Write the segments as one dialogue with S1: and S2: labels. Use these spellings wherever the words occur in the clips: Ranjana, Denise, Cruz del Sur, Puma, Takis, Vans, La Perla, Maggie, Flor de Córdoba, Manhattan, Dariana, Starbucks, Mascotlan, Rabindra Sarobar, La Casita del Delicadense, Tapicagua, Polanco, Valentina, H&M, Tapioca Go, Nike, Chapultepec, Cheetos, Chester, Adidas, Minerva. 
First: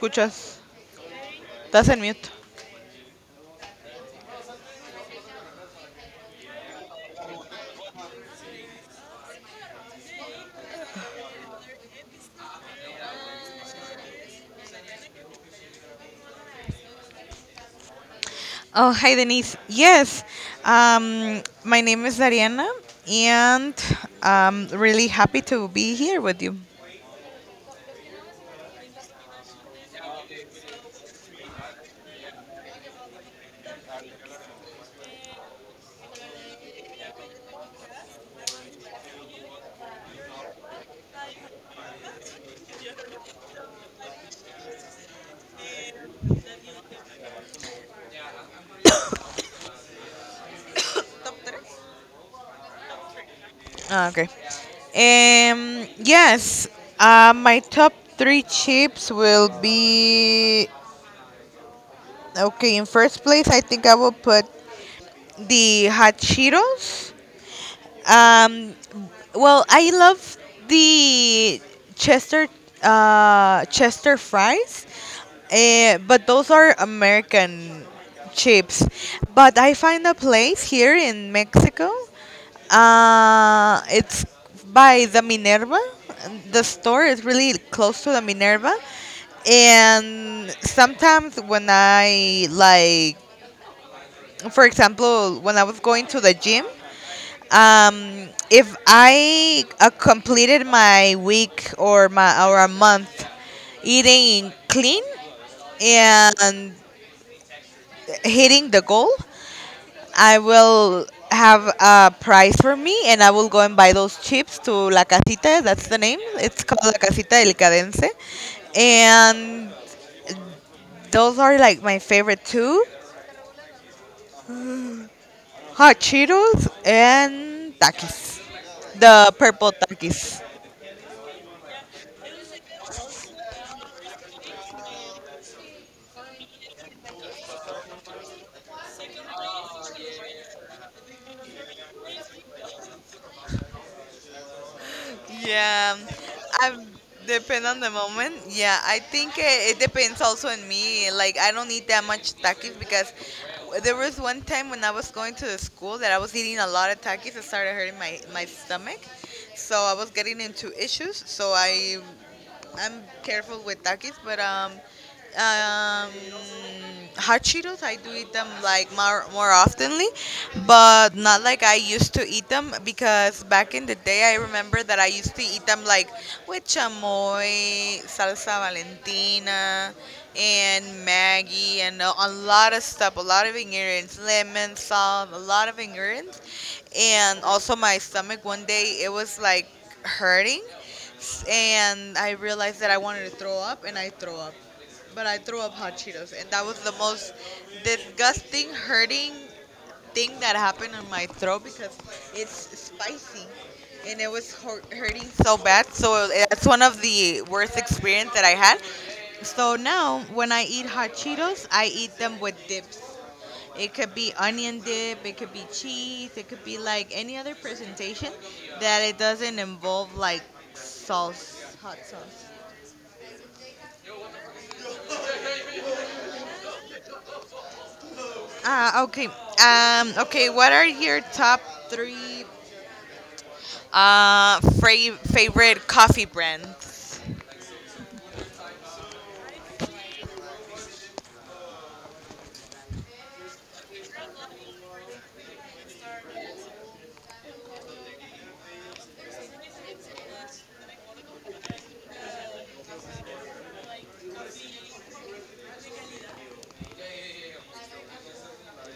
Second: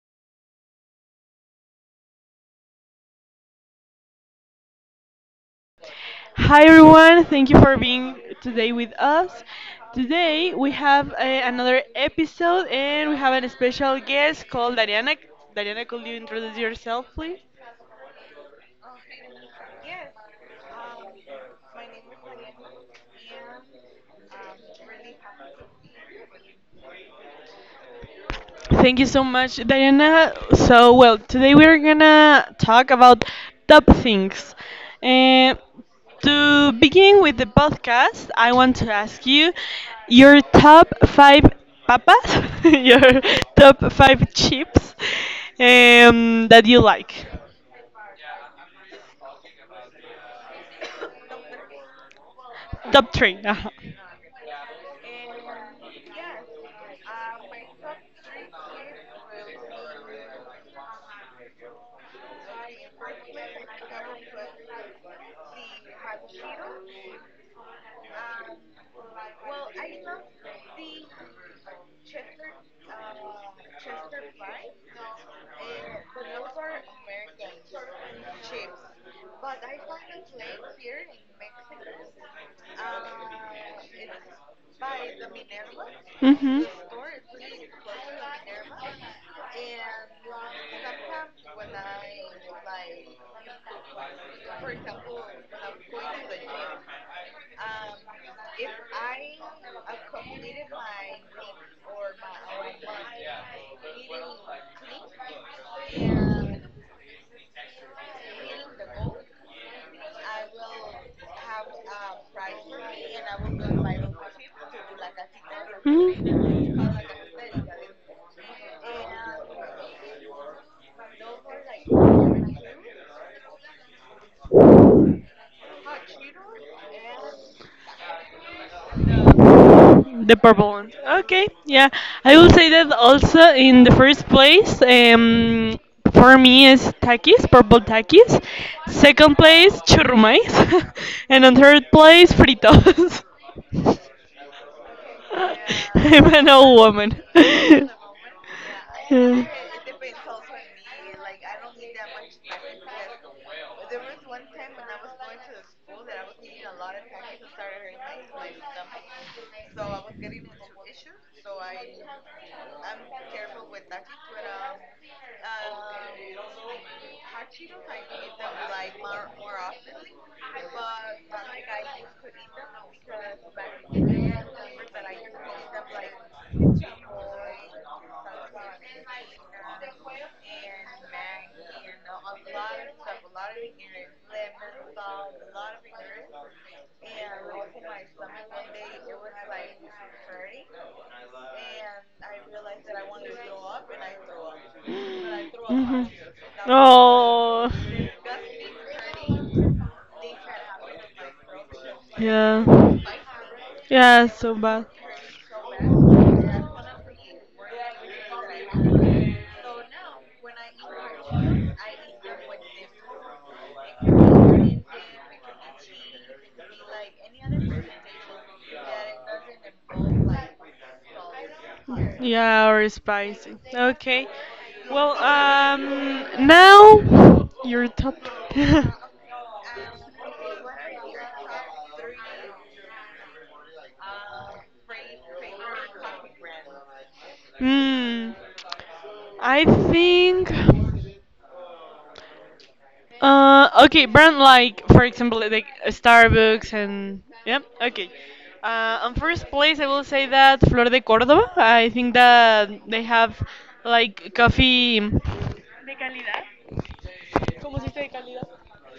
S1: escuchas. Estás en mute.
S2: Hi everyone, thank you for being today with us. Today we have another episode and we have a special guest called Dariana. Dariana, could you introduce yourself, please?
S1: Oh, hi Denise. Yes, my name is Dariana, and I'm really happy to be here with you.
S2: Thank you so much, Diana. So, well, today we're gonna talk about top things. And to begin with the podcast, I want to ask you your top five papas, your top five chips that you like. Top three.
S1: Ah, okay. Yes, my top three chips will be okay. In first place, I think I will put the hot Cheetos. Um, well, I love the Chester Chester fries, but those are American chips. But I find a place
S2: Uh-huh.
S1: here in Mexico. It's by the Minerva. The store is really close to the Minerva, and sometimes when I like, for example, when I was going to the gym. If I completed my week or a month eating clean and hitting the goal, I will have a prize for me and I will go and buy those chips to La Casita. That's the name.
S2: Mhm. Mm.
S1: It's called La Casita del Delicadense. And those are like my favorite too. Hot Cheetos and Takis. The purple
S2: The
S1: Takis.
S2: purple one. Okay, yeah. I will say that also in the first place, for me is takis, purple takis. Second place, churrumais. And on third place, fritos.
S1: Yeah,
S2: I'm an old
S1: I
S2: woman.
S1: depend on the moment. Yeah, I think it depends also on me. Like I don't eat that much takis because there was one time when I was going to the school that I was eating a lot of takis. It started hurting my stomach, so I was getting into issues. So I'm careful with Takis, but um, hot Cheetos I do eat them like more oftenly, but not like I used to
S2: Yeah.
S1: eat them because back in the day I remember that I used to eat them like with chamoy, salsa Valentina, and Maggie, and a lot of stuff, a lot of ingredients, lemon salt, a lot of ingredients, and also my stomach one day it was like hurting and I realized that I wanted to throw up, and I throw up. But I threw up hot
S2: Mhm.
S1: Cheetos, and that was the most
S2: Oh.
S1: disgusting, hurting thing that happened in my throat because
S2: Yeah.
S1: it's spicy,
S2: Yeah,
S1: and it
S2: it's so
S1: was
S2: bad.
S1: hurting so bad. So that's one of the worst experience that I had. So now, when I eat hot Cheetos, I eat them with dips. It could be onion dip, it could be cheese, it could be like any other presentation that it doesn't involve like sauce, hot sauce.
S2: Yeah, or spicy. Okay. Well, now your top.
S1: Ah, okay. Okay, what are your top three favorite coffee brands?
S2: Hmm. I think. Okay, brand like, for example, like Starbucks and. Yeah, okay. On first place, I will say that Flor de Córdoba. I think that they have like coffee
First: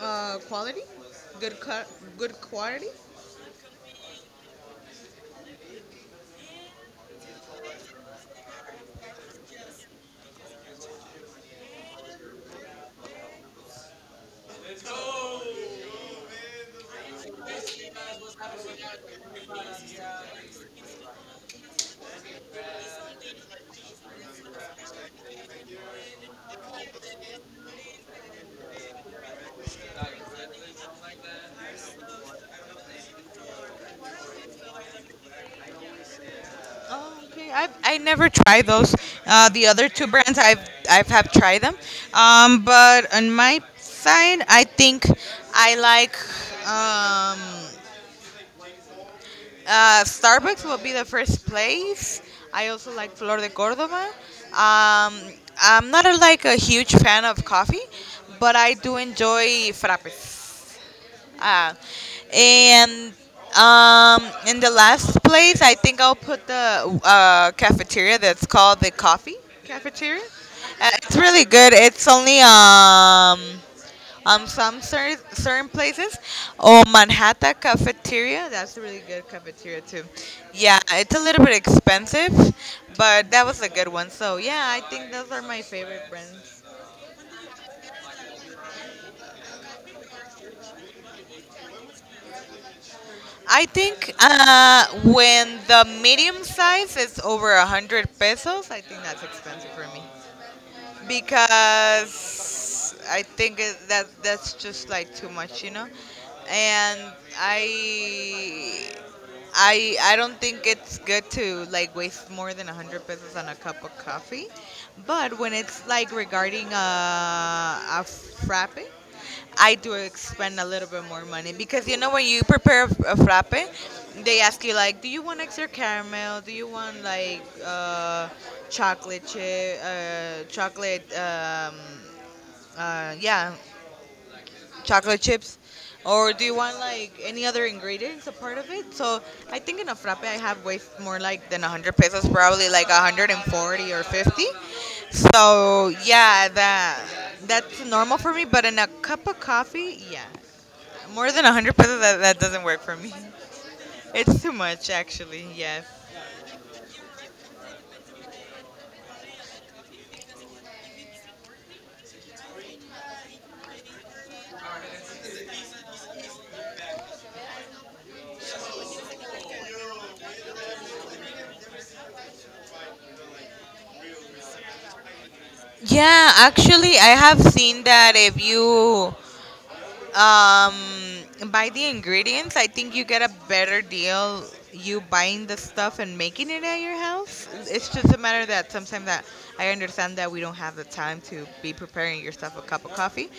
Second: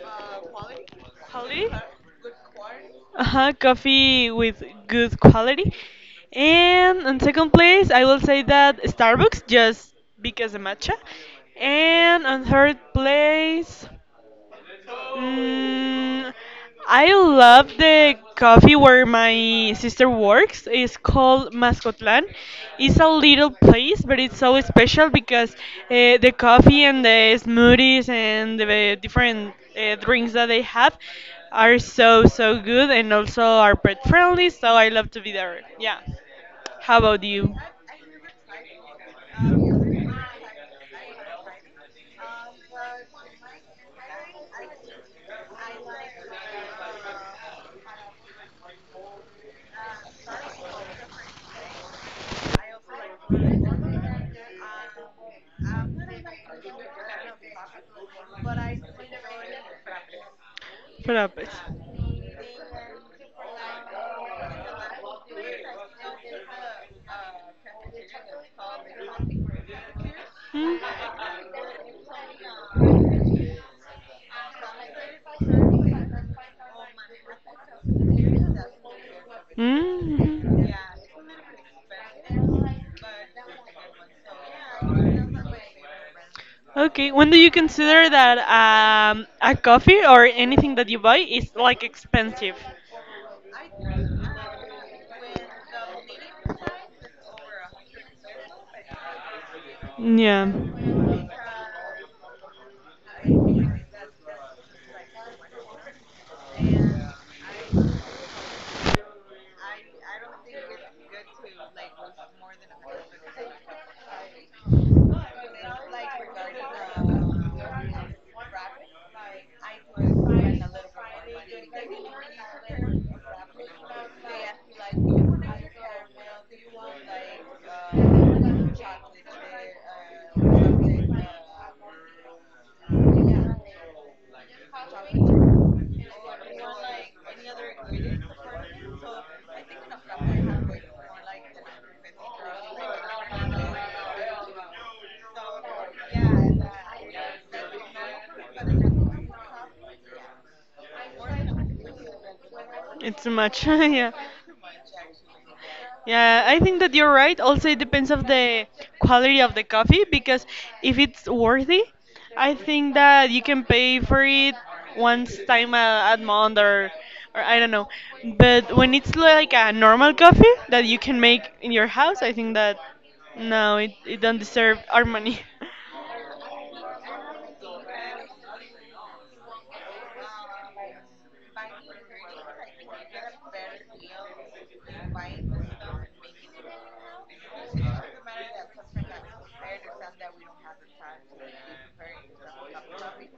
S1: Uh, quality? Good,
S2: quality.
S1: co- good quality?
S2: Uh huh, coffee with good quality. And on second place, I will say that Starbucks, just because the matcha. And on third place, Mm, I love the coffee where my sister works. It's called Mascotlan. It's a little place, but it's so special because the coffee and the smoothies and the different drinks that they have are so so good and also are pet friendly. So I love to be there. Yeah. How
S1: Oh,
S2: about
S1: okay.
S2: you?
S1: I never tried those. The other two brands I've have tried them, but on my side, I think I like um, Starbucks will be the first place. I also like Flor de Córdoba. Um, I'm not like a huge fan of coffee, but I do enjoy frappes.
S2: Budapest.
S1: Ah, and um, in the last place, I think I'll put the cafeteria that's called the coffee
S2: Hmm?
S1: cafeteria. It's really
S2: Mm-hmm.
S1: good. It's only some certain places. Oh, Manhattan cafeteria. That's a really good cafeteria too. Yeah, it's a little bit expensive, but that was a good one. So yeah, I think those are my favorite brands.
S2: Okay, when do you consider that a coffee or anything that you buy is like expensive?
S1: I think when the medium size is over 100 pesos, I think that's expensive for me
S2: Yeah,
S1: because I think that that's just like too much, you know. And I I don't think it's good to like waste more than 100 pesos on a cup of coffee, but when it's like regarding a frappe, I do spend a little bit more money because you know when you prepare a frappe, they ask you like, do you want extra caramel? Do you want like chocolate chip, chocolate? Yeah, chocolate chips, or do you want like any other ingredients a part of it? So I think in a frappe I have way more like than 100 pesos, probably like 140 or 50. So yeah, that's normal for me. But in a cup of coffee, yeah, more than 100 pesos that doesn't work for me.
S2: it's too much. Yeah.
S1: It's too much actually. Yes.
S2: Yeah, I think that you're right. Also, it depends of the quality of the coffee because if it's worthy, I think that you can pay for it once time a month or I don't know. But when it's like a normal coffee that you can make in your house, I think that no, it don't deserve our money.
S1: Yeah, actually, I have seen that if you Um, buy the ingredients. I think you get a better deal you buying the stuff and making it at your house. It's just a matter that sometimes that I understand that we don't have the time to be preparing yourself a cup of coffee.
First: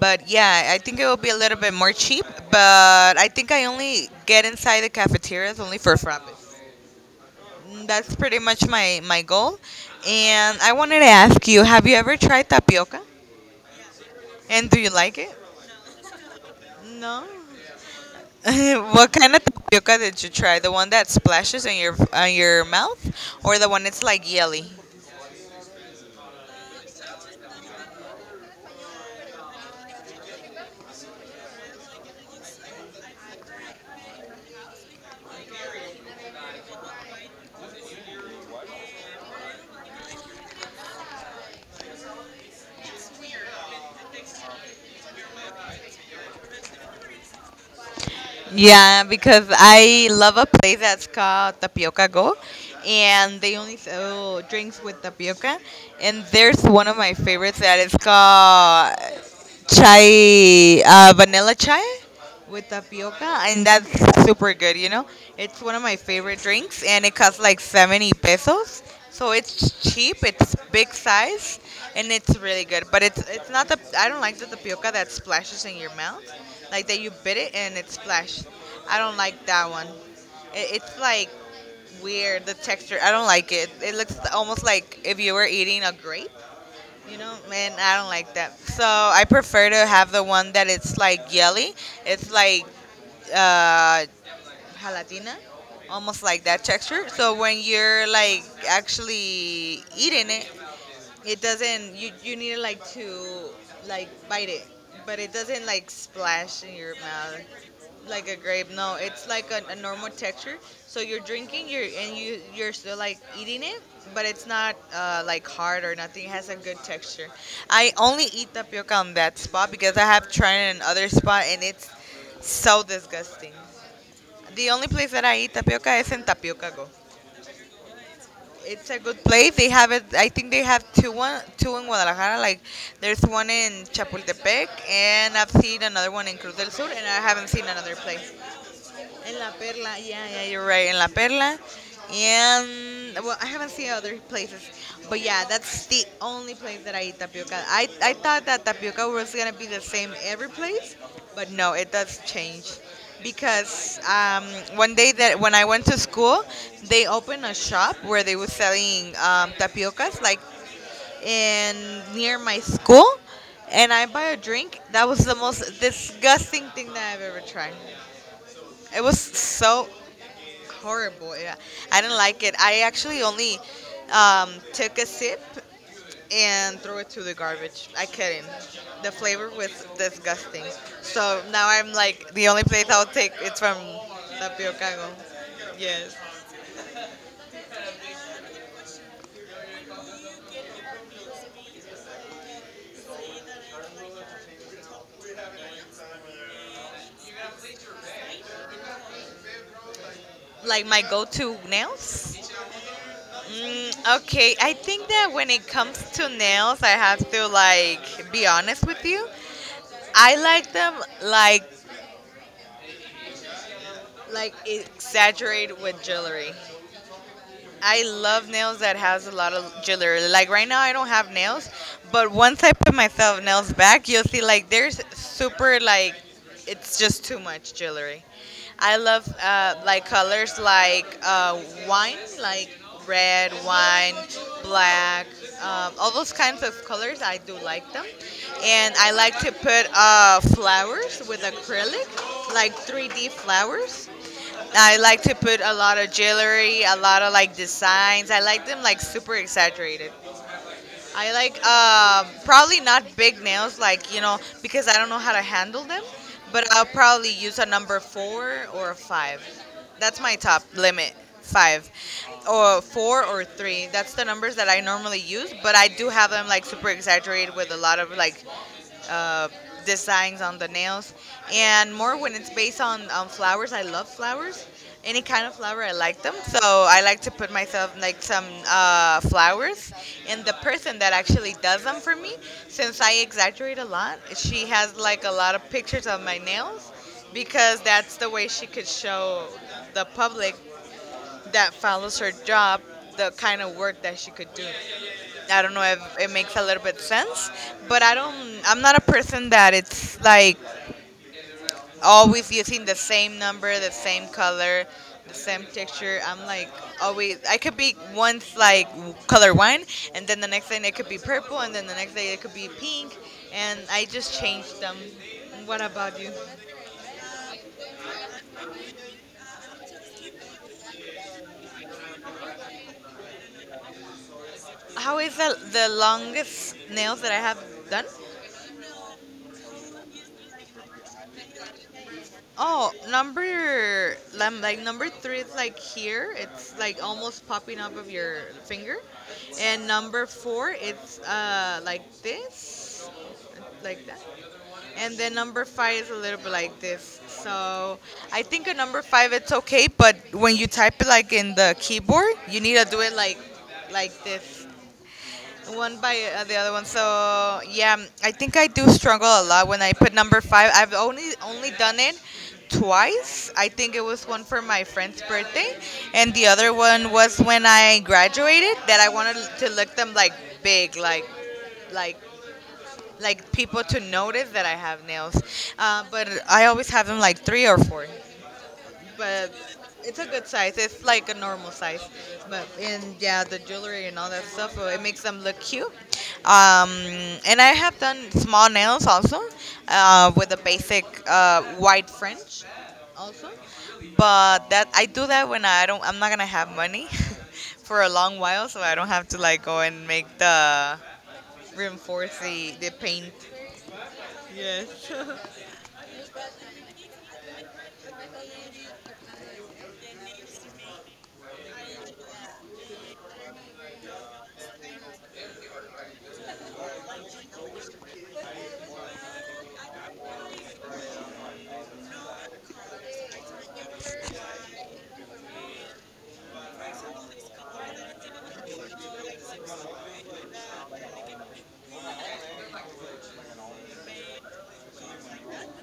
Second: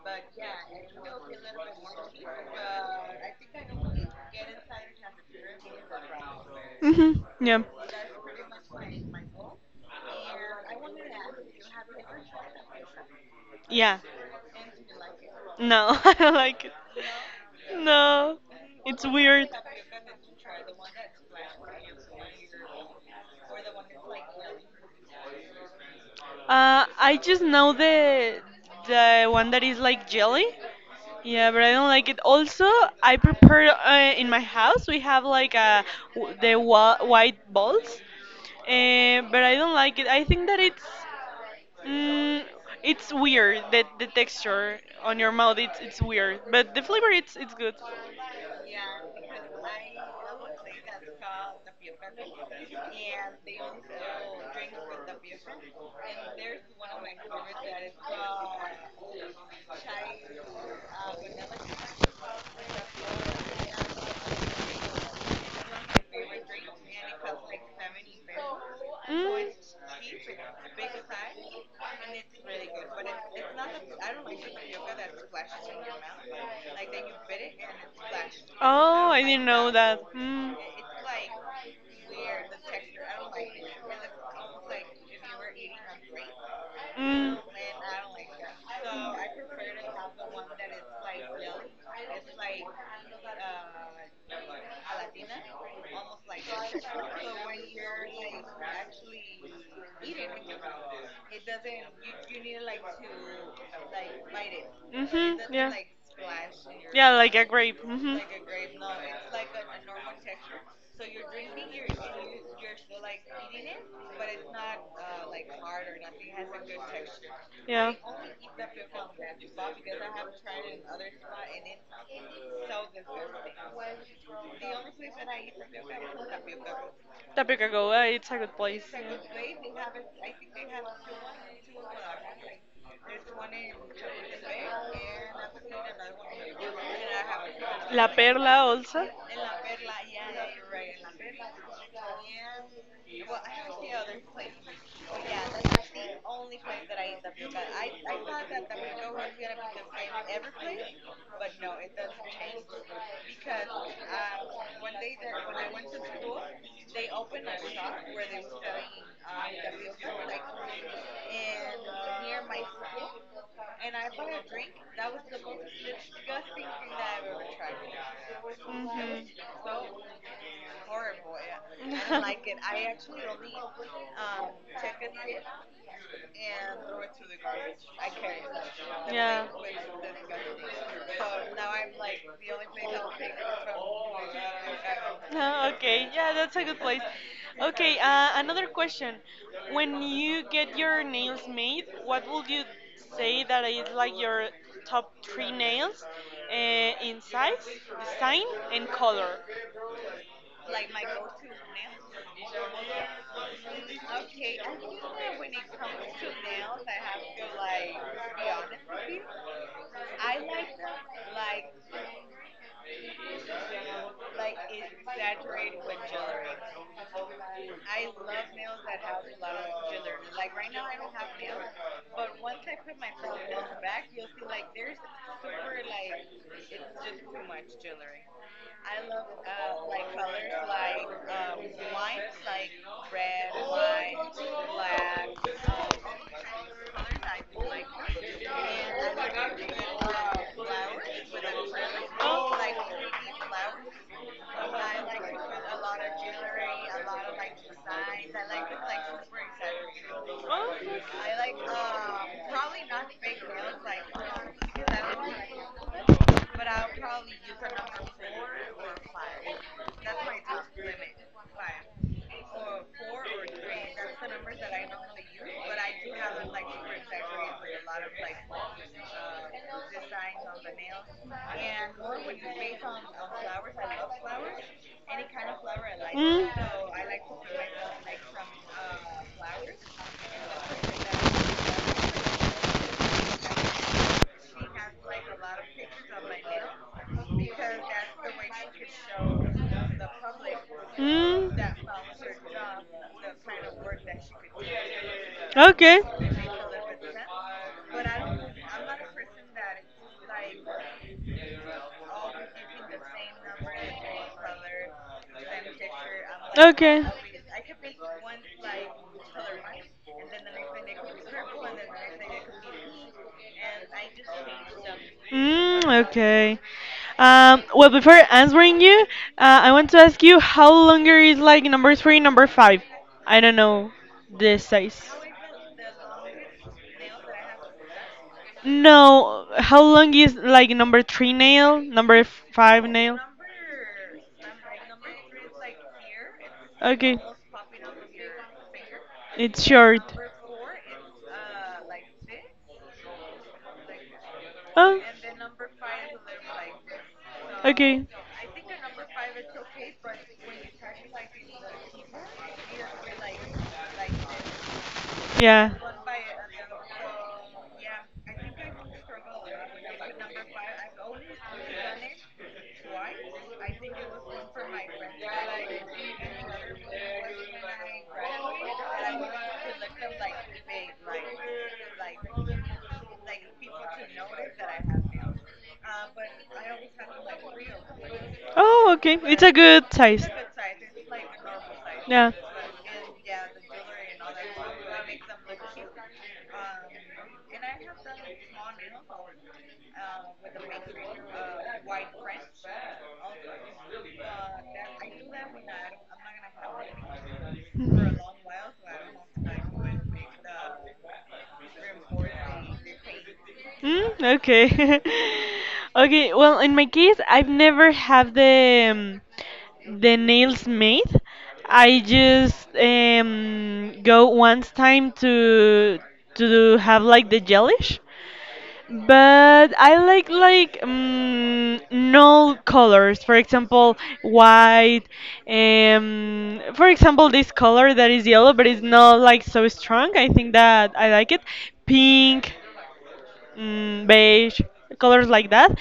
S1: But yeah, I think it will be a little bit more cheap. But I think I only get inside the cafeterias only for frappes.
S2: Mhm. Yeah.
S1: That's pretty much my goal. And I wanted to ask you, have you ever tried tapioca?
S2: Yeah.
S1: And do you like it?
S2: No, I don't like it.
S1: No.
S2: No, it's
S1: what kind of
S2: weird.
S1: tapioca did you try? The one that splashes on your mouth, or the one that's like jelly?
S2: I just know the one that is like jelly. Yeah, but I don't like it. Also, I prepare in my house. We have like the white balls, but I don't like it. I think that it's mm, it's weird. The texture on your mouth it's weird, but the flavor it's good.
S1: Yeah, because I love a place that's called Tapioca Go, and they only sell drinks with tapioca. And there's one of my favorites that is called chai, vanilla chai with tapioca, and that's super good. You know, it's one of my favorite drinks, and it costs like 70 pesos.
S2: Mm.
S1: So it's cheap, it's big size, and it's really good. But it's not the I don't like the tapioca that splashes in your mouth, like that you bit it and it splashed. I
S2: Oh,
S1: don't
S2: I didn't
S1: like that
S2: know
S1: one.
S2: that. Mm.
S1: It's like weird the texture. I don't like it. It looks almost like if you were eating a grape, you know,
S2: Mm
S1: man, I don't like that. So I prefer to have the one that it's like jelly. It's like uh, gelatina, almost like that texture. So when you're like actually eating it, it doesn't. You need to like bite it, but it
S2: hmm.
S1: doesn't
S2: Yeah.
S1: like splash in your
S2: Yeah, like
S1: mouth
S2: a grape. Mhm.
S1: like a grape. No, it's like a normal texture. So you're drinking, you're and you you're still like eating it, but it's not like hard or nothing. It has a good texture. I
S2: Yeah.
S1: only eat tapioca on that spot because I have tried it in other spot and it's so disgusting. The only place that I eat tapioca is in Tapioca Go.
S2: Tapicagua, it's a good place.
S1: It's a good place. They have
S2: Yeah.
S1: it. I think they have 2, 1, 2 in Guadalajara. Like there's one in Chapultepec, and I've seen another one in Cruz del Sur, and I haven't seen another
S2: La
S1: place.
S2: Perla also.
S1: In La Perla, yeah, yeah, you're right. In La Perla, and well, I haven't seen other places, but yeah, that's the only place that I eat tapioca. I thought that tapioca was gonna be the same every place, but no, it does change, because one day that when I went to school, they opened a shop where they were selling tapiocas, like in near my school, and I buy a drink. That was the most disgusting thing that I've ever tried. It was so horrible. Yeah, I didn't like it. I actually only took a sip and threw it to the garbage. I couldn't. The
S2: Yeah.
S1: flavor was disgusting. So now I'm like the only place I'll take it's from
S2: is
S1: Tapiocago.
S2: Ah, okay,
S1: Yes.
S2: yeah, that's a good place. Okay, another question. When you get your nails made, what would you say that is like your top three nails in size, design, and color?
S1: Like my go-to nails. Okay, I think that when it comes to nails, I have to like be honest with you. I like them like like exaggerate with jewelry. I love nails that has a lot of jewelry. Like right now, I don't have nails, but once I put myself nails back, you'll see like there's super like it's just too much jewelry. I love like colors like wine, like red wine, black, all those kinds of colors. I do like them, and I like to put flowers with acrylic, like 3D flowers. I like to put a lot of jewelry, a lot of like designs. I like them like super exaggerated. I like
S2: Okay.
S1: probably not big nails, like you know, because I don't know how to handle them. But I'll probably use a number four or a five. That's my top limit, five, or four or three. That's the numbers that I normally use. But I do have them like super exaggerated with a lot of like uh, designs on the nails, and more when it's based on flowers. I love flowers. Any kind of flower, I like them. So I like to put myself like some flowers, and the person that actually does them for me, since I exaggerate a lot, she has like a lot of pictures of my nails, because that's the way she could show the public that follows her job the kind of work that she could do. I don't know
S2: Okay.
S1: if it
S2: And
S1: makes a little bit sense, but I don't. I'm not a person that it's like
S2: the same.
S1: always using the same number, the same color, the same texture. I'm like
S2: Okay.
S1: always. I could be once like color one, and then the next day it could be purple, and then the next day it could be pink, and I just change them. What about you?
S2: Okay. Well, before answering you, I want to ask you how longer is like number three, number five? I don't know the size.
S1: How is the longest nails that I have done?
S2: No, how long is like number three nail, number five
S1: Oh,
S2: nail?
S1: like number three is like here. It's like
S2: Okay.
S1: almost popping up of your finger,
S2: It's
S1: and
S2: short.
S1: number four it's like this, like that,
S2: Oh.
S1: and then number five is a little bit like this. So
S2: Okay.
S1: I think a number five it's okay, but when you type it like in the keyboard, you need to do it like this.
S2: Yeah.
S1: One by the other one. So yeah, I think I do struggle a lot when I put number five. I've only done it twice. I think it was one for my friend's birthday, and the other one was when I graduated. That I wanted to look them like big, like like people to notice that I have nails. But I always have them like three or four
S2: Oh, okay. It's
S1: but
S2: a good
S1: it's a
S2: size.
S1: good size. It's like a normal size.
S2: Yeah.
S1: But and yeah, the jewelry and all that stuff, it makes them look cute. Um, and I have done small nails also, with a basic white French, also. But that I do that when I don't. I'm not gonna have money for a long while, so I don't have to like go and make the reinforce the paint.
S2: Okay.
S1: Yes.
S2: Okay, well, in my case, I've never have the nails made. I just go once time to have like the gelish. But I like null colors. For example, white. For example, this color that is yellow, but it's not like so strong. I think that I like it. Pink, beige, colors like that.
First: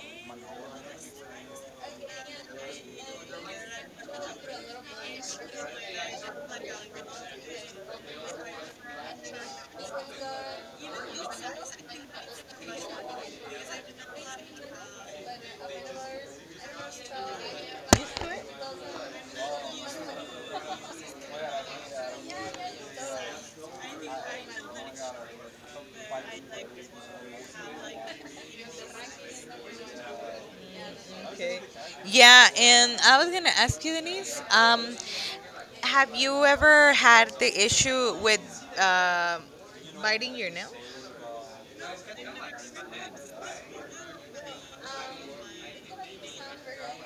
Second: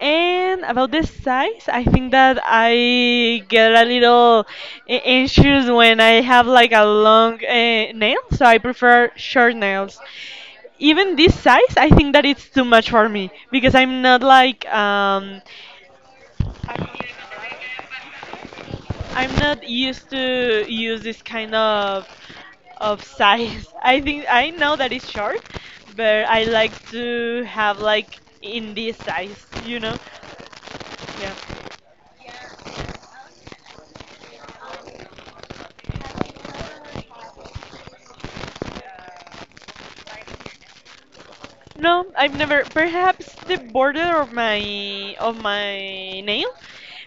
S2: And about the size, I think that I get a little anxious when I have like a long nail, so I prefer short nails. Even this size I think that it's too much for me, because I'm not like
S1: Used to it?
S2: I'm not used to use this kind of size. I think I know that it's short, but I like to have like in this size, you know.
S1: Okay.
S2: Yeah.
S1: Yeah, and I was gonna ask you, Denise, have you ever had the issue with uh, biting your nail?
S2: No, I've never. Perhaps the border of my nail,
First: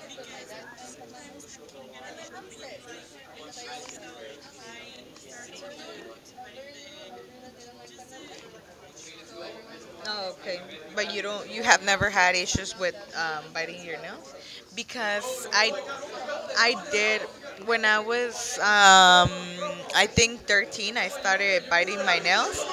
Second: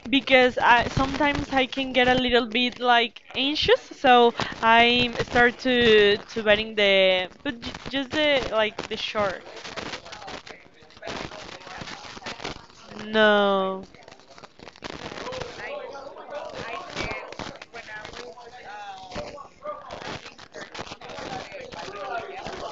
S2: because I sometimes I can get a little bit like anxious, so I start to wetting the but j just the like the short.
S1: Oh, okay. But you don't. You have never had issues with biting
S2: No.
S1: your nails, because I did. When I was, I think, 13, I started biting my nails.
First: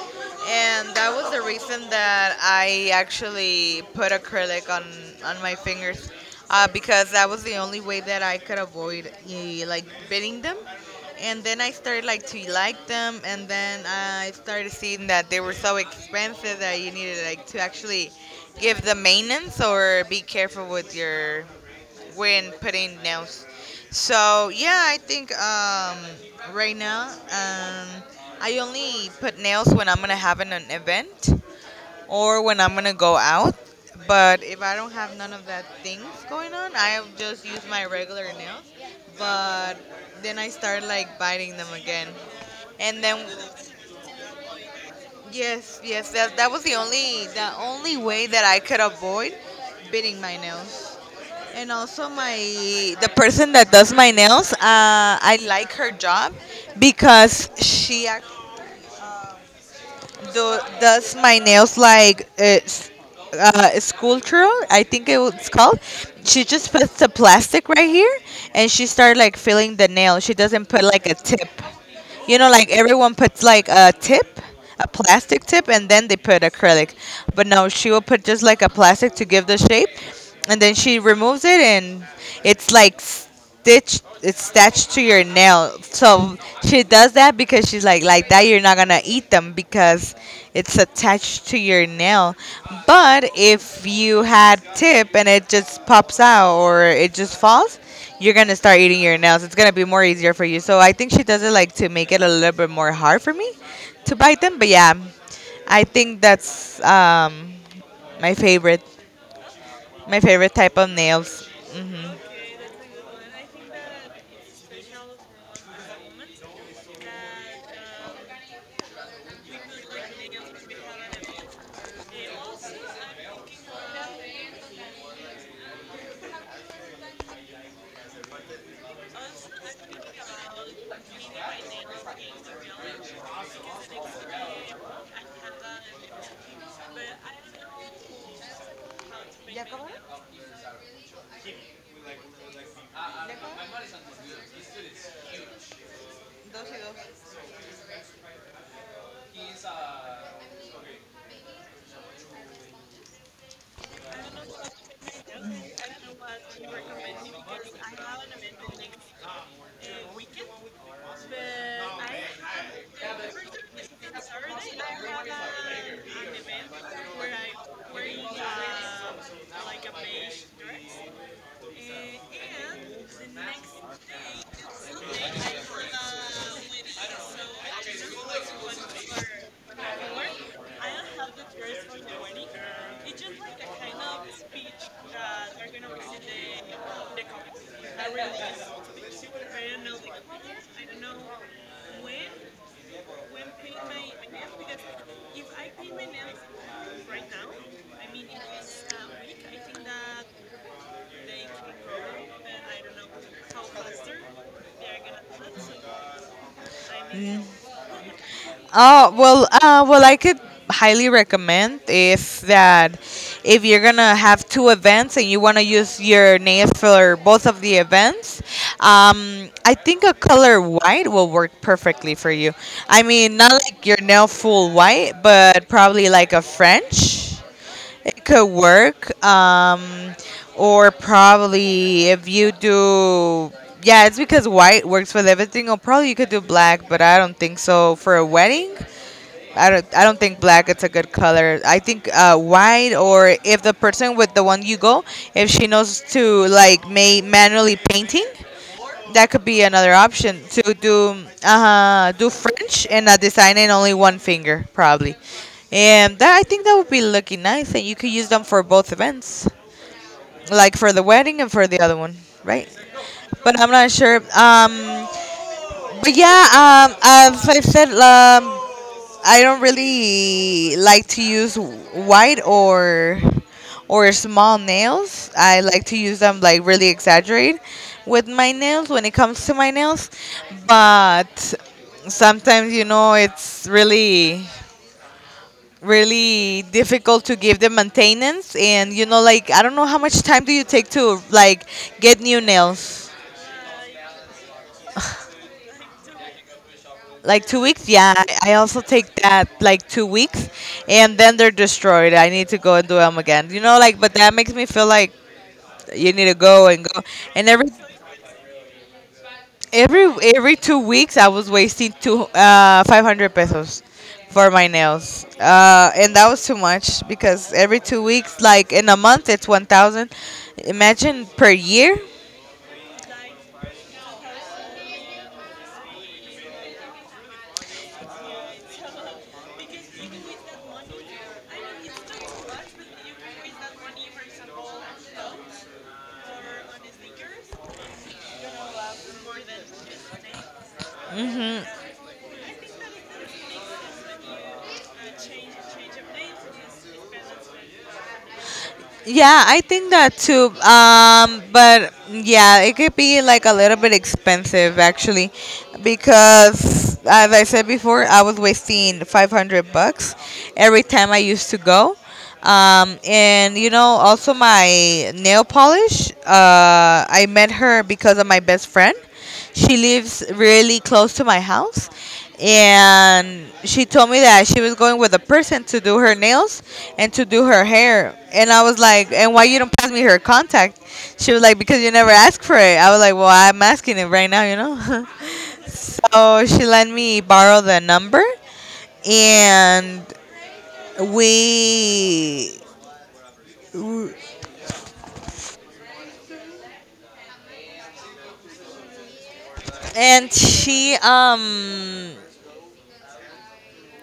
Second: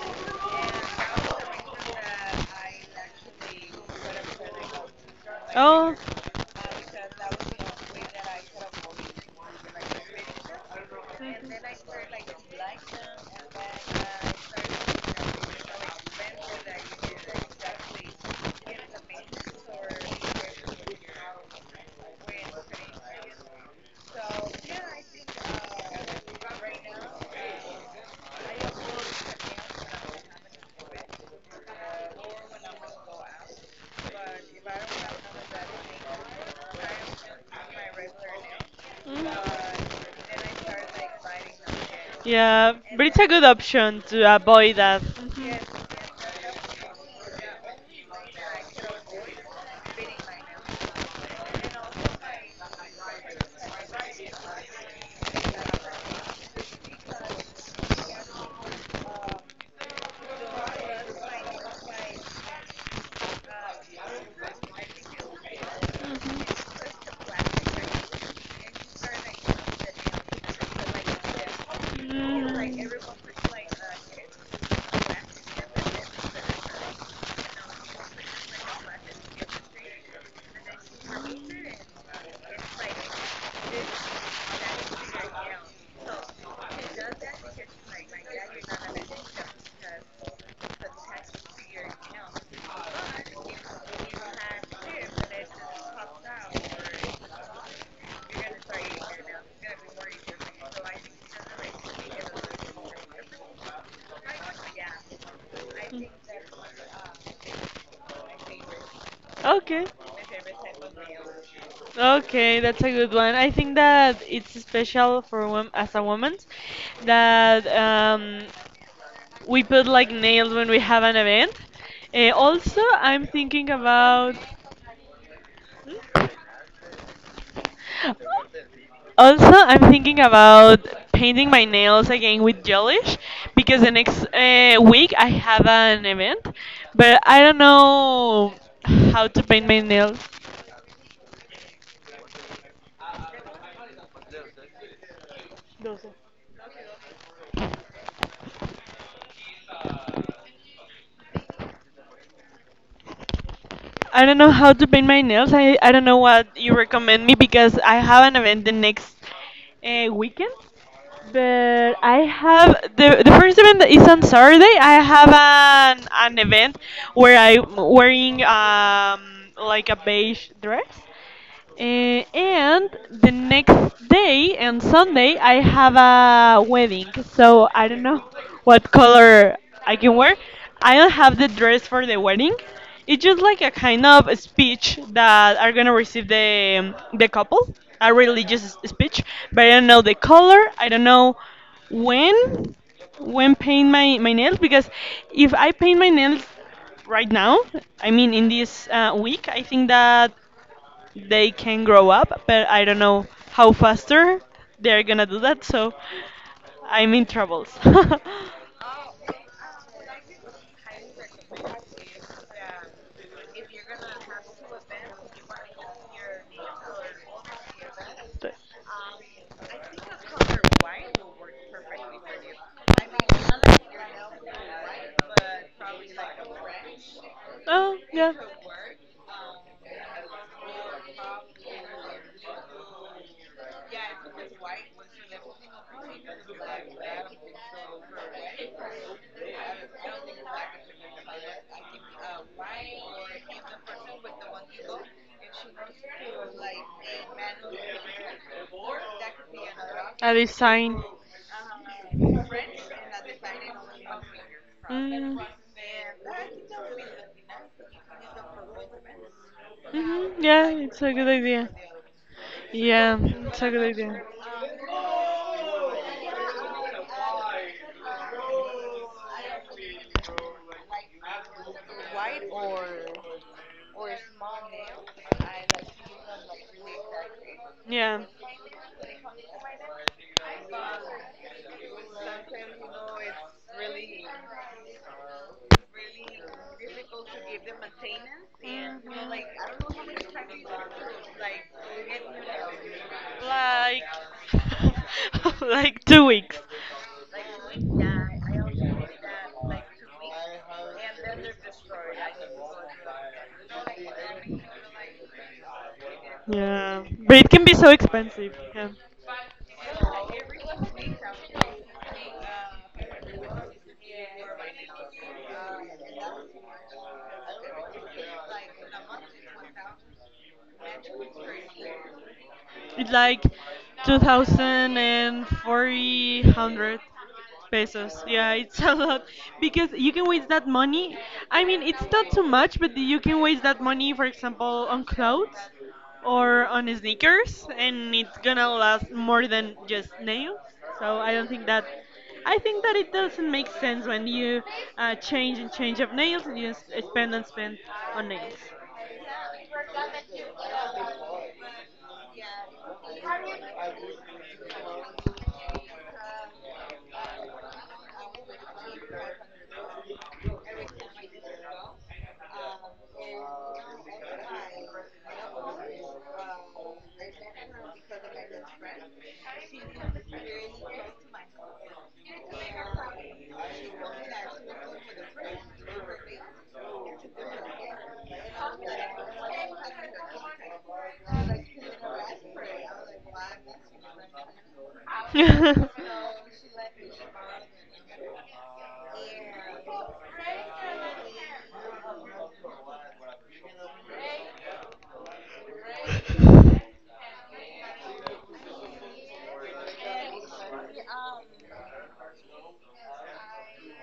S1: And that was the reason that I actually put acrylic on my
S2: Oh.
S1: fingers because that was the only way that I could avoid like biting them. And then I started like to like them, and then I started seeing that they were so expensive that you needed like to actually give the maintenance or be careful with your when putting nails. So yeah, I think right now I only put nails when I'm gonna have an event or when I'm gonna go out. But if I don't have none of that things going on, I just use my regular nails. But
S2: Mm.
S1: then I start like biting them again.
S2: Yeah,
S1: And
S2: but it's
S1: then
S2: a good option to avoid that.
S1: yes, yes, that was the only way that I could avoid biting my nails. And also my the person that does my nails, I like her job because she does my nails like sculptural, I think it was called. She just puts the plastic right here and she started like filling the nail. She doesn't put like a tip. You know, like
S2: Mhm.
S1: everyone
S2: Mm.
S1: puts like a tip, a plastic tip, and then they put acrylic. But no, she will put just like a plastic to give the shape and then she removes it and it's like Stitch it's stitched to your nail. So she does that because she's like that you're not gonna eat them because it's attached to your nail. But if you had tip and it just pops out or it just falls, you're gonna start eating your nails. It's gonna be more easier for you. So I think she does it like to make it a little bit more hard for me to bite them. But yeah, I think that's my favorite
S2: Okay.
S1: my favorite type of nails.
S2: Okay, that's a good one. I think that it's special for wom as a woman that we put like nails when we have an event. Also, I'm thinking about. Hmm? Also, I'm thinking about painting my nails again with gelish because the next week I have an event, but I don't know how to paint my nails. I don't know how to paint my nails. I don't know what you recommend me because I have an event the next weekend. But I have the first event that is on Saturday. I have an event where I'm wearing like a beige dress. Eh, and the next day and Sunday I have a wedding, so I don't know what color I can wear. I don't have the dress for the wedding. It's just like a kind of a speech that are gonna receive the couple, a religious speech. But I don't know the color. I don't know when when paint my my nails because if I paint my nails right now, I mean in this week, I think that they can grow up, but I don't know how faster they're gonna do that, so I'm in troubles.
S1: Oh well, well, I could highly recommend is that if you're gonna have two events and you want to use your nails for both of the events,
S2: But-
S1: I think a color white will work perfectly for you. I mean, not like your nail full white, but probably like a French.
S2: oh,
S1: It
S2: yeah,
S1: could work. Or probably if you do, yeah, it's because white works with everything. Or probably you could do black, but I don't think so for a wedding. I don't. I don't think black. It's a good color. I think white, or if the person with the one you go, if she knows to like may manually painting, that could be another
S2: a
S1: option to
S2: design.
S1: do do
S2: Mm.
S1: French and a design in only one finger probably,
S2: hmm.
S1: and that I think that would be looking nice and you could use them for both events,
S2: Yeah,
S1: like for
S2: it's
S1: the
S2: a good
S1: wedding and for
S2: idea.
S1: the other one, right?
S2: Yeah,
S1: But
S2: it's a
S1: I'm
S2: good
S1: not sure.
S2: idea.
S1: But yeah, as I said, I don't really like to use white or small nails. I like to use them like really exaggerate
S2: Yeah.
S1: with my nails when it comes to my nails, but sometimes you know it's really really difficult to give them maintenance and you know
S2: Like,
S1: like I don't know how much time do you take to like get new nails.
S2: like 2 weeks.
S1: Like two weeks? Yeah, I also take that like two weeks, and then they're destroyed. I need to go and do them again. You know, like, but that makes me feel like you need to go and go.
S2: Yeah, but
S1: And
S2: it can be so expensive. Yeah,
S1: every every two weeks, I was wasting two 500 pesos for my nails, and that was too much because every two weeks, like in a month, it's 1,000. Imagine per year.
S2: it's like two thousand and forty hundred pesos. Yeah, it's a lot because you can waste that money. I mean, it's not too much, but you can waste that money, for example, on clothes or on sneakers, and it's gonna last more than just nails. So I don't think that. I think that it doesn't make sense when you change and change of nails and you spend and spend on nails.
S1: Yeah, I think that
S2: De
S1: too. But yeah, it could be like a little bit expensive actually, because as I said before, I was wasting 500 bucks every time I used to go. And you know, also my nail polish. I met her because of my best friend. She lives really close to my house. And she told me that she was going with a person to do her nails and to do her hair. And I was like, and why you don't pass me her contact? She was like, because you never asked for it. I was like, well, I'm asking it right now, you know? So she let me borrow the number and we and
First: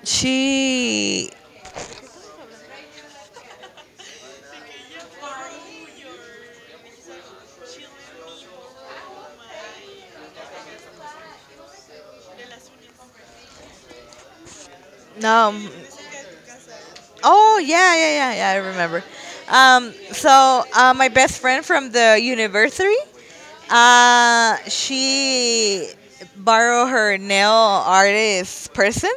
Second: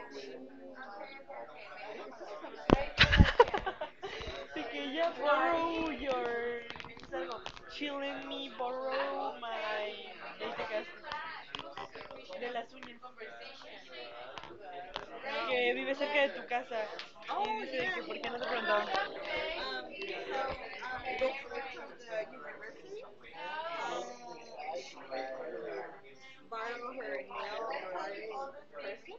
S1: she
S2: que ya borrow your es algo chill in me borrow my el de cas- de las uñas
S1: no
S2: que vive cerca de tu casa y
S1: Oh
S2: dice de
S1: yeah,
S2: que
S1: yeah,
S2: por qué
S1: yeah,
S2: no te
S1: yeah. I
S2: preguntaba.
S1: remember. So my best friend from the university, she borrowed her nail artist person,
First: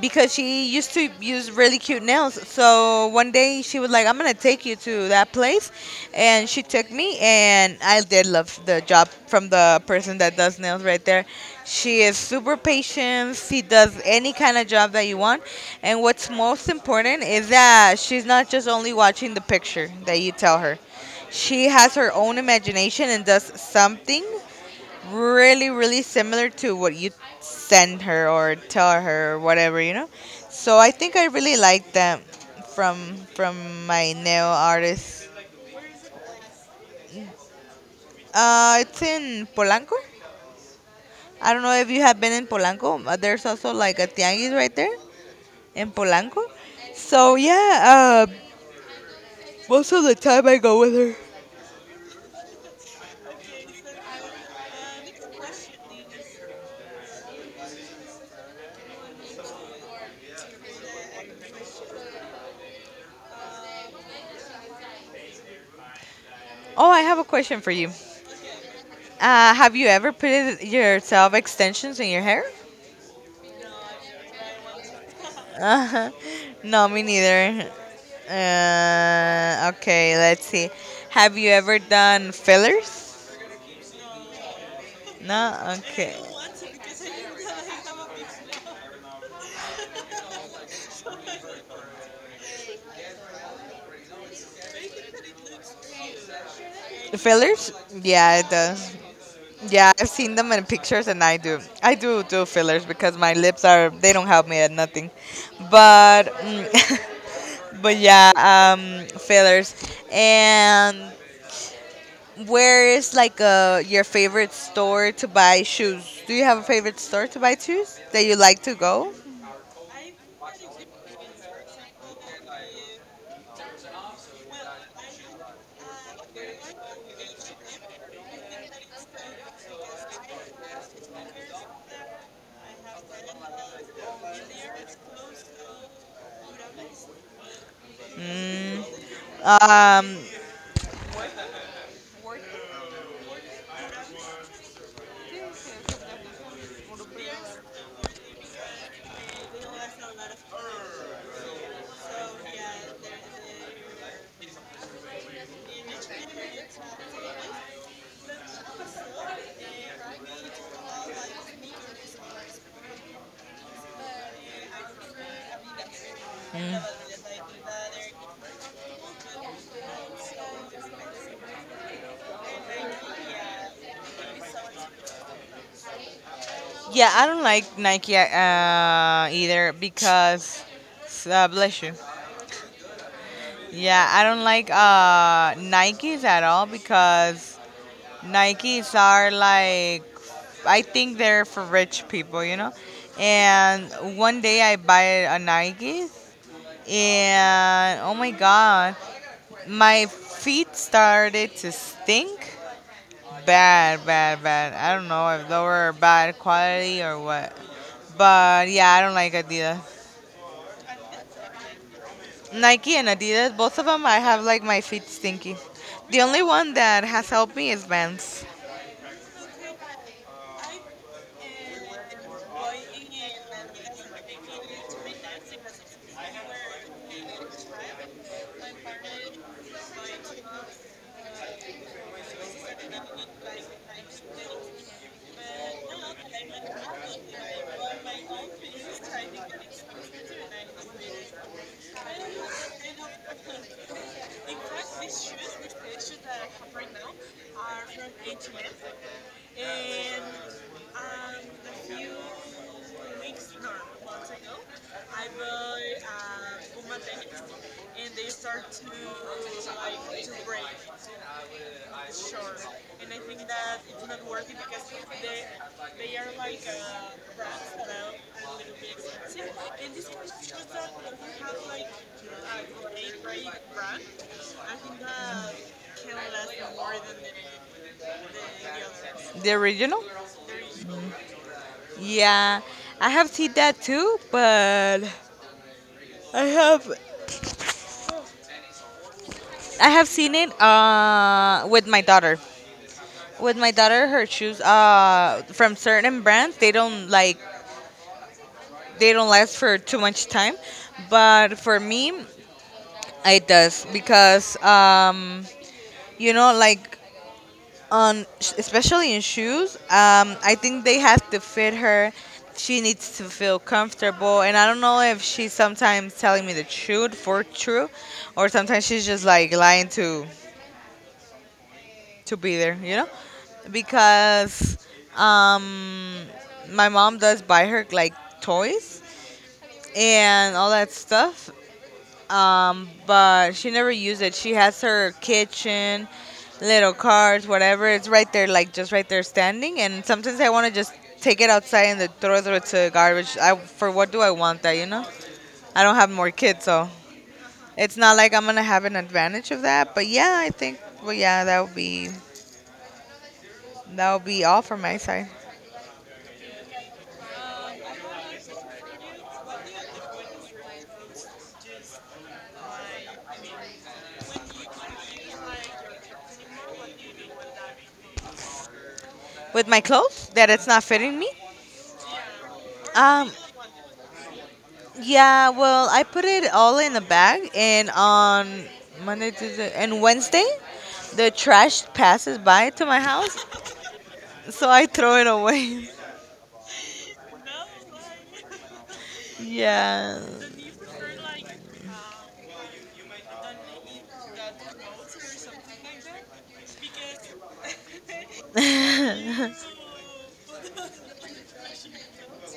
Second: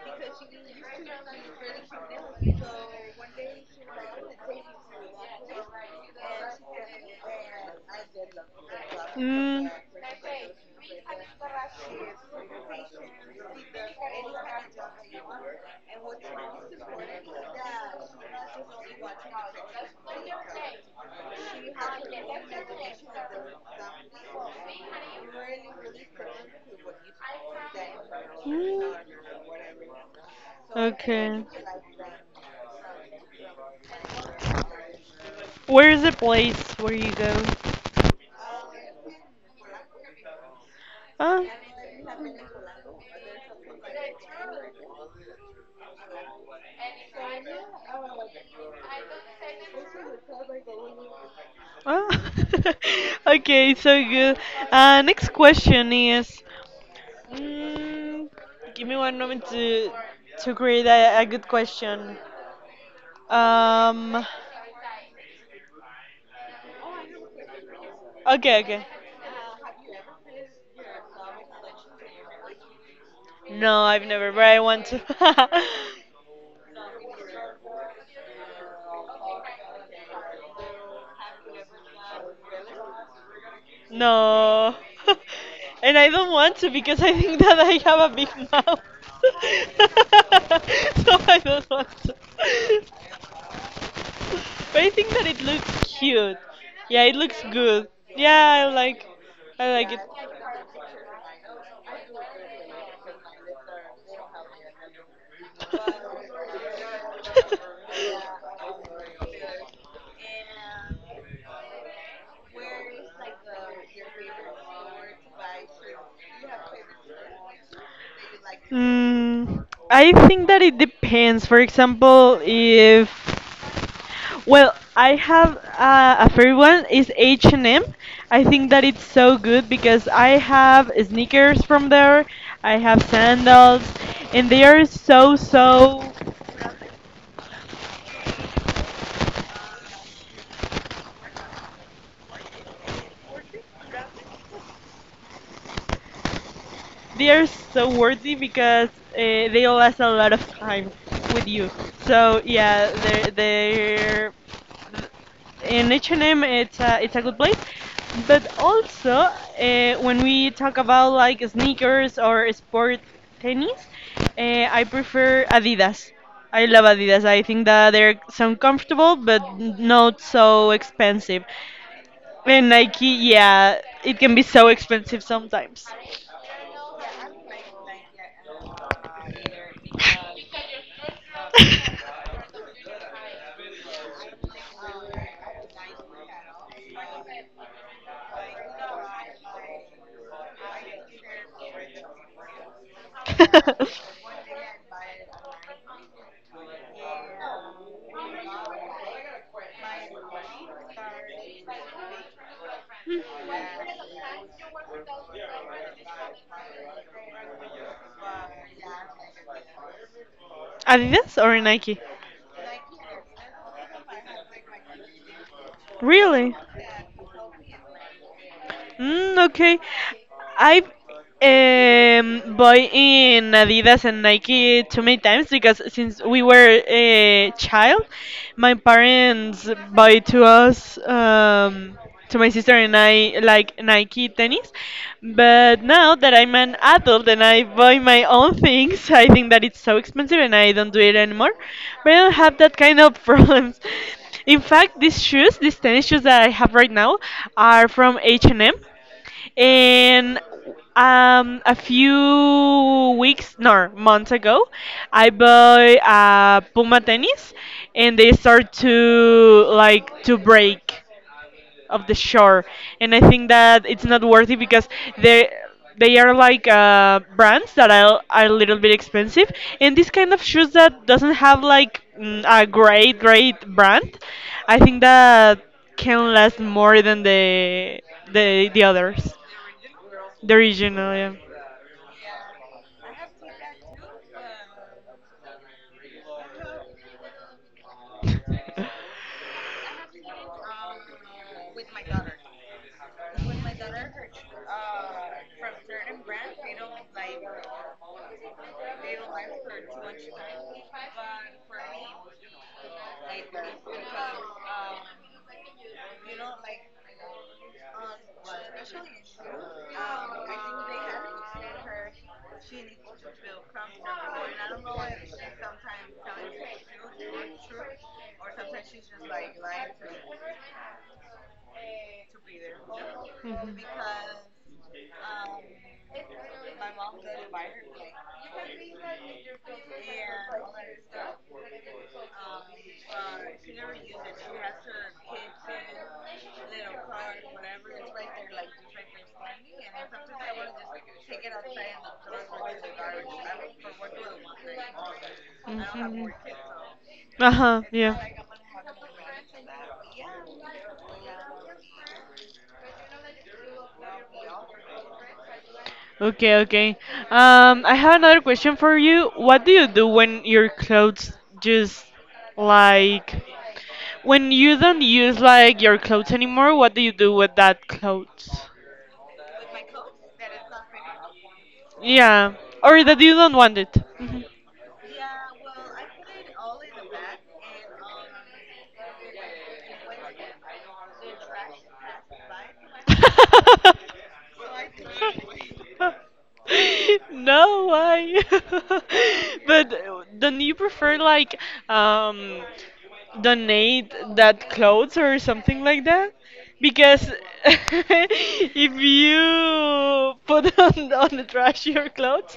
S1: because she used to use really cute nails. So one day she was like, "I'm gonna take you to that place," and she took me, and I did love the job from
S2: Mm,
S1: the person that does nails right there. She is super patient. She does any kind of job that you want, and what's most important is that she's not just only watching the picture that you tell her. She has her own imagination and does something really really similar to what you send her or
S2: mm,
S1: tell her or whatever you know so I think I
S2: okay.
S1: really like them from from my nail artist
S2: Where is the place where you go?
S1: it's in polanco
S2: Ah,
S1: I don't know if you have been in polanco but there's also like a tianguis right there in polanco so yeah most of the time I go with her
S2: ah. Okay, so good. Next question is, mm, give me one moment to create a good question. Um,
S1: oh I have a question for you
S2: okay, okay.
S1: have you ever put it yourself extensions in your hair
S2: No, I've never, but I want to.
S1: Uh, no, me neither. Okay, let's see. Have you ever done fillers?
S2: No,
S1: No?
S2: and I
S1: Okay.
S2: don't want to because I think that I have a big mouth, so I don't want to. But I think that it looks cute. Yeah, it looks
S1: Fillers?
S2: good.
S1: Yeah, it
S2: Yeah,
S1: does.
S2: I
S1: Yeah,
S2: like it.
S1: I've seen them in pictures and I do. I do do fillers because my lips are, they don't help me at nothing. But, mm, but yeah, fillers. And Where is like your favorite store to buy shoes? Do you have a favorite store to buy shoes that you like to go?
S2: Mm, I think that it depends. For example, if. Well, I have a favorite one is H&M. I think that it's so good because I have sneakers from there. I have sandals, and they are so so.
S1: Mm, um,
S2: They are so worthy because they last a lot of time with you. So yeah, they're in H&M, it's a good place. But also when we talk about like sneakers or sport tennis, I prefer Adidas. I love Adidas. I think that they're some comfortable but not so expensive. And Nike, yeah, it can be so expensive sometimes.
S1: yeah, I don't like Nike either because, bless you. Yeah, I don't like Nikes at all because Nikes are like, I think they're for rich people, you know? And one day I buy a Nike and oh my god, my feet started to stink bad, bad, bad. I don't know if they were bad quality or what. But yeah, I don't like Adidas.
S2: Adidas or Nike?
S1: Nike and Adidas, both of them, I have like my feet stinky. The only
S2: Really?
S1: one that has helped me is Vans,
S2: Okay. I've bought in Adidas and Nike too many times because since we were a child, my parents buy to us, to my sister and I, like Nike tennis. But now that I'm an adult and I buy my own things, I think that it's so expensive and I don't do it anymore. But I don't have that kind of problems. In fact, these shoes, these tennis shoes that I have right now, are from H&M, and M, and a few weeks, no, months ago, I bought Puma tennis, and they start to like to break of the shore. And I think that it's not worthy because they they are like brands that are a little bit expensive, and this kind of shoes that doesn't have like a great great brand, I think that can last more than the others,
S1: the original.
S2: the original. Yeah.
S1: Yeah, I have seen that too, but I have I have seen it with my daughter. With my daughter, her shoes from certain brands, they don't like they don't last for too much time, but for me, it does because you know, like on especially in shoes, I think they have to fit her. She needs to feel comfortable, and I don't know if she's sometimes telling me the truth for true, or sometimes she's just like lying to be there, you know, because um, my mom does buy her like toys and all that stuff but she never used it. She has her kitchen, little carts, whatever. It's right there, like just right there standing. And sometimes I want to just take it outside and then throw it through to garbage. I for what do I want that?
S2: Mhm.
S1: I don't have
S2: Mhm.
S1: more kids, so
S2: Uh-huh,
S1: it's not
S2: yeah.
S1: like I'm gonna have an advantage of that. But yeah, I think. Well, yeah, that would be all from my side.
S2: Okay, okay. I have another question for you. What do you do when your clothes just like when you don't use like your clothes anymore? What do you do with that clothes?
S1: With my clothes, that it's not fitting me.
S2: Yeah, or that
S1: Um,
S2: you don't want it. Mhm.
S1: Yeah, well, I put it all in a bag, and on Monday, Tuesday, and Wednesday, the trash passes by to my house, so I throw it away.
S2: No, why? But
S1: Yeah.
S2: don't you prefer like um donate that clothes or something like that? Because if you put on the trash your clothes,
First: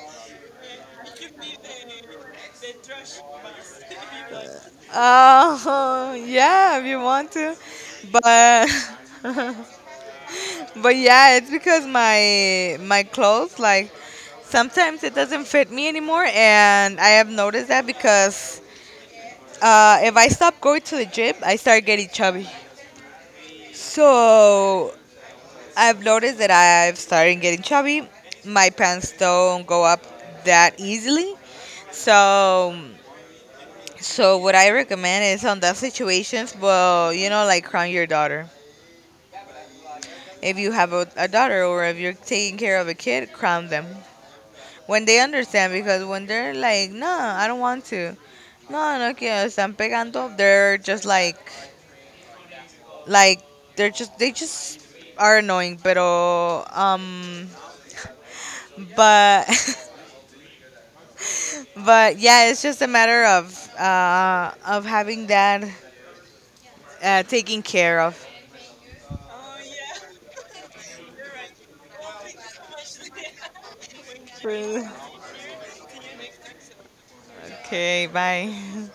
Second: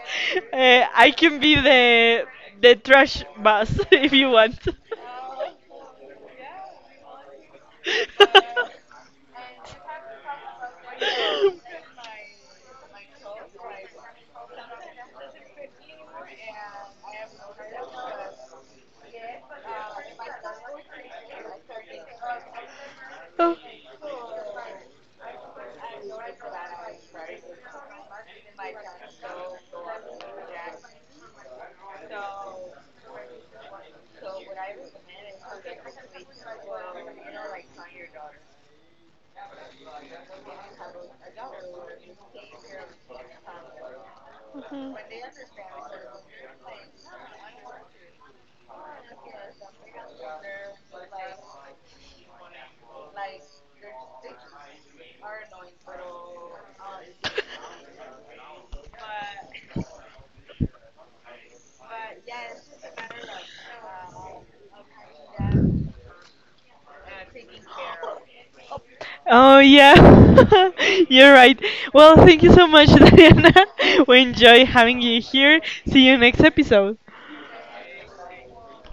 S2: I can be the trash bus if you want.
S1: Oh, yeah, if you want to, but but yeah, it's because my clothes like sometimes it doesn't fit me anymore, and I have noticed that because if I stop going to the gym, I start getting chubby. So I've noticed that I've started getting chubby. My pants don't go up that easily. So, so what I recommend is on that situations, well, you know, like crown your daughter. If you have a daughter or if you're taking care of a kid, crown them. When they understand, because when they're like, no, I don't want to. No, no quiero, están pegando. They're just like, they're just, they just are annoying, pero, but but yeah, it's just a matter of having that taken care of.
S2: Oh yeah, you're right. Well, thank you so much, Diana. We enjoy
S1: True.
S2: having you here. See you next episode.
S1: Okay, bye.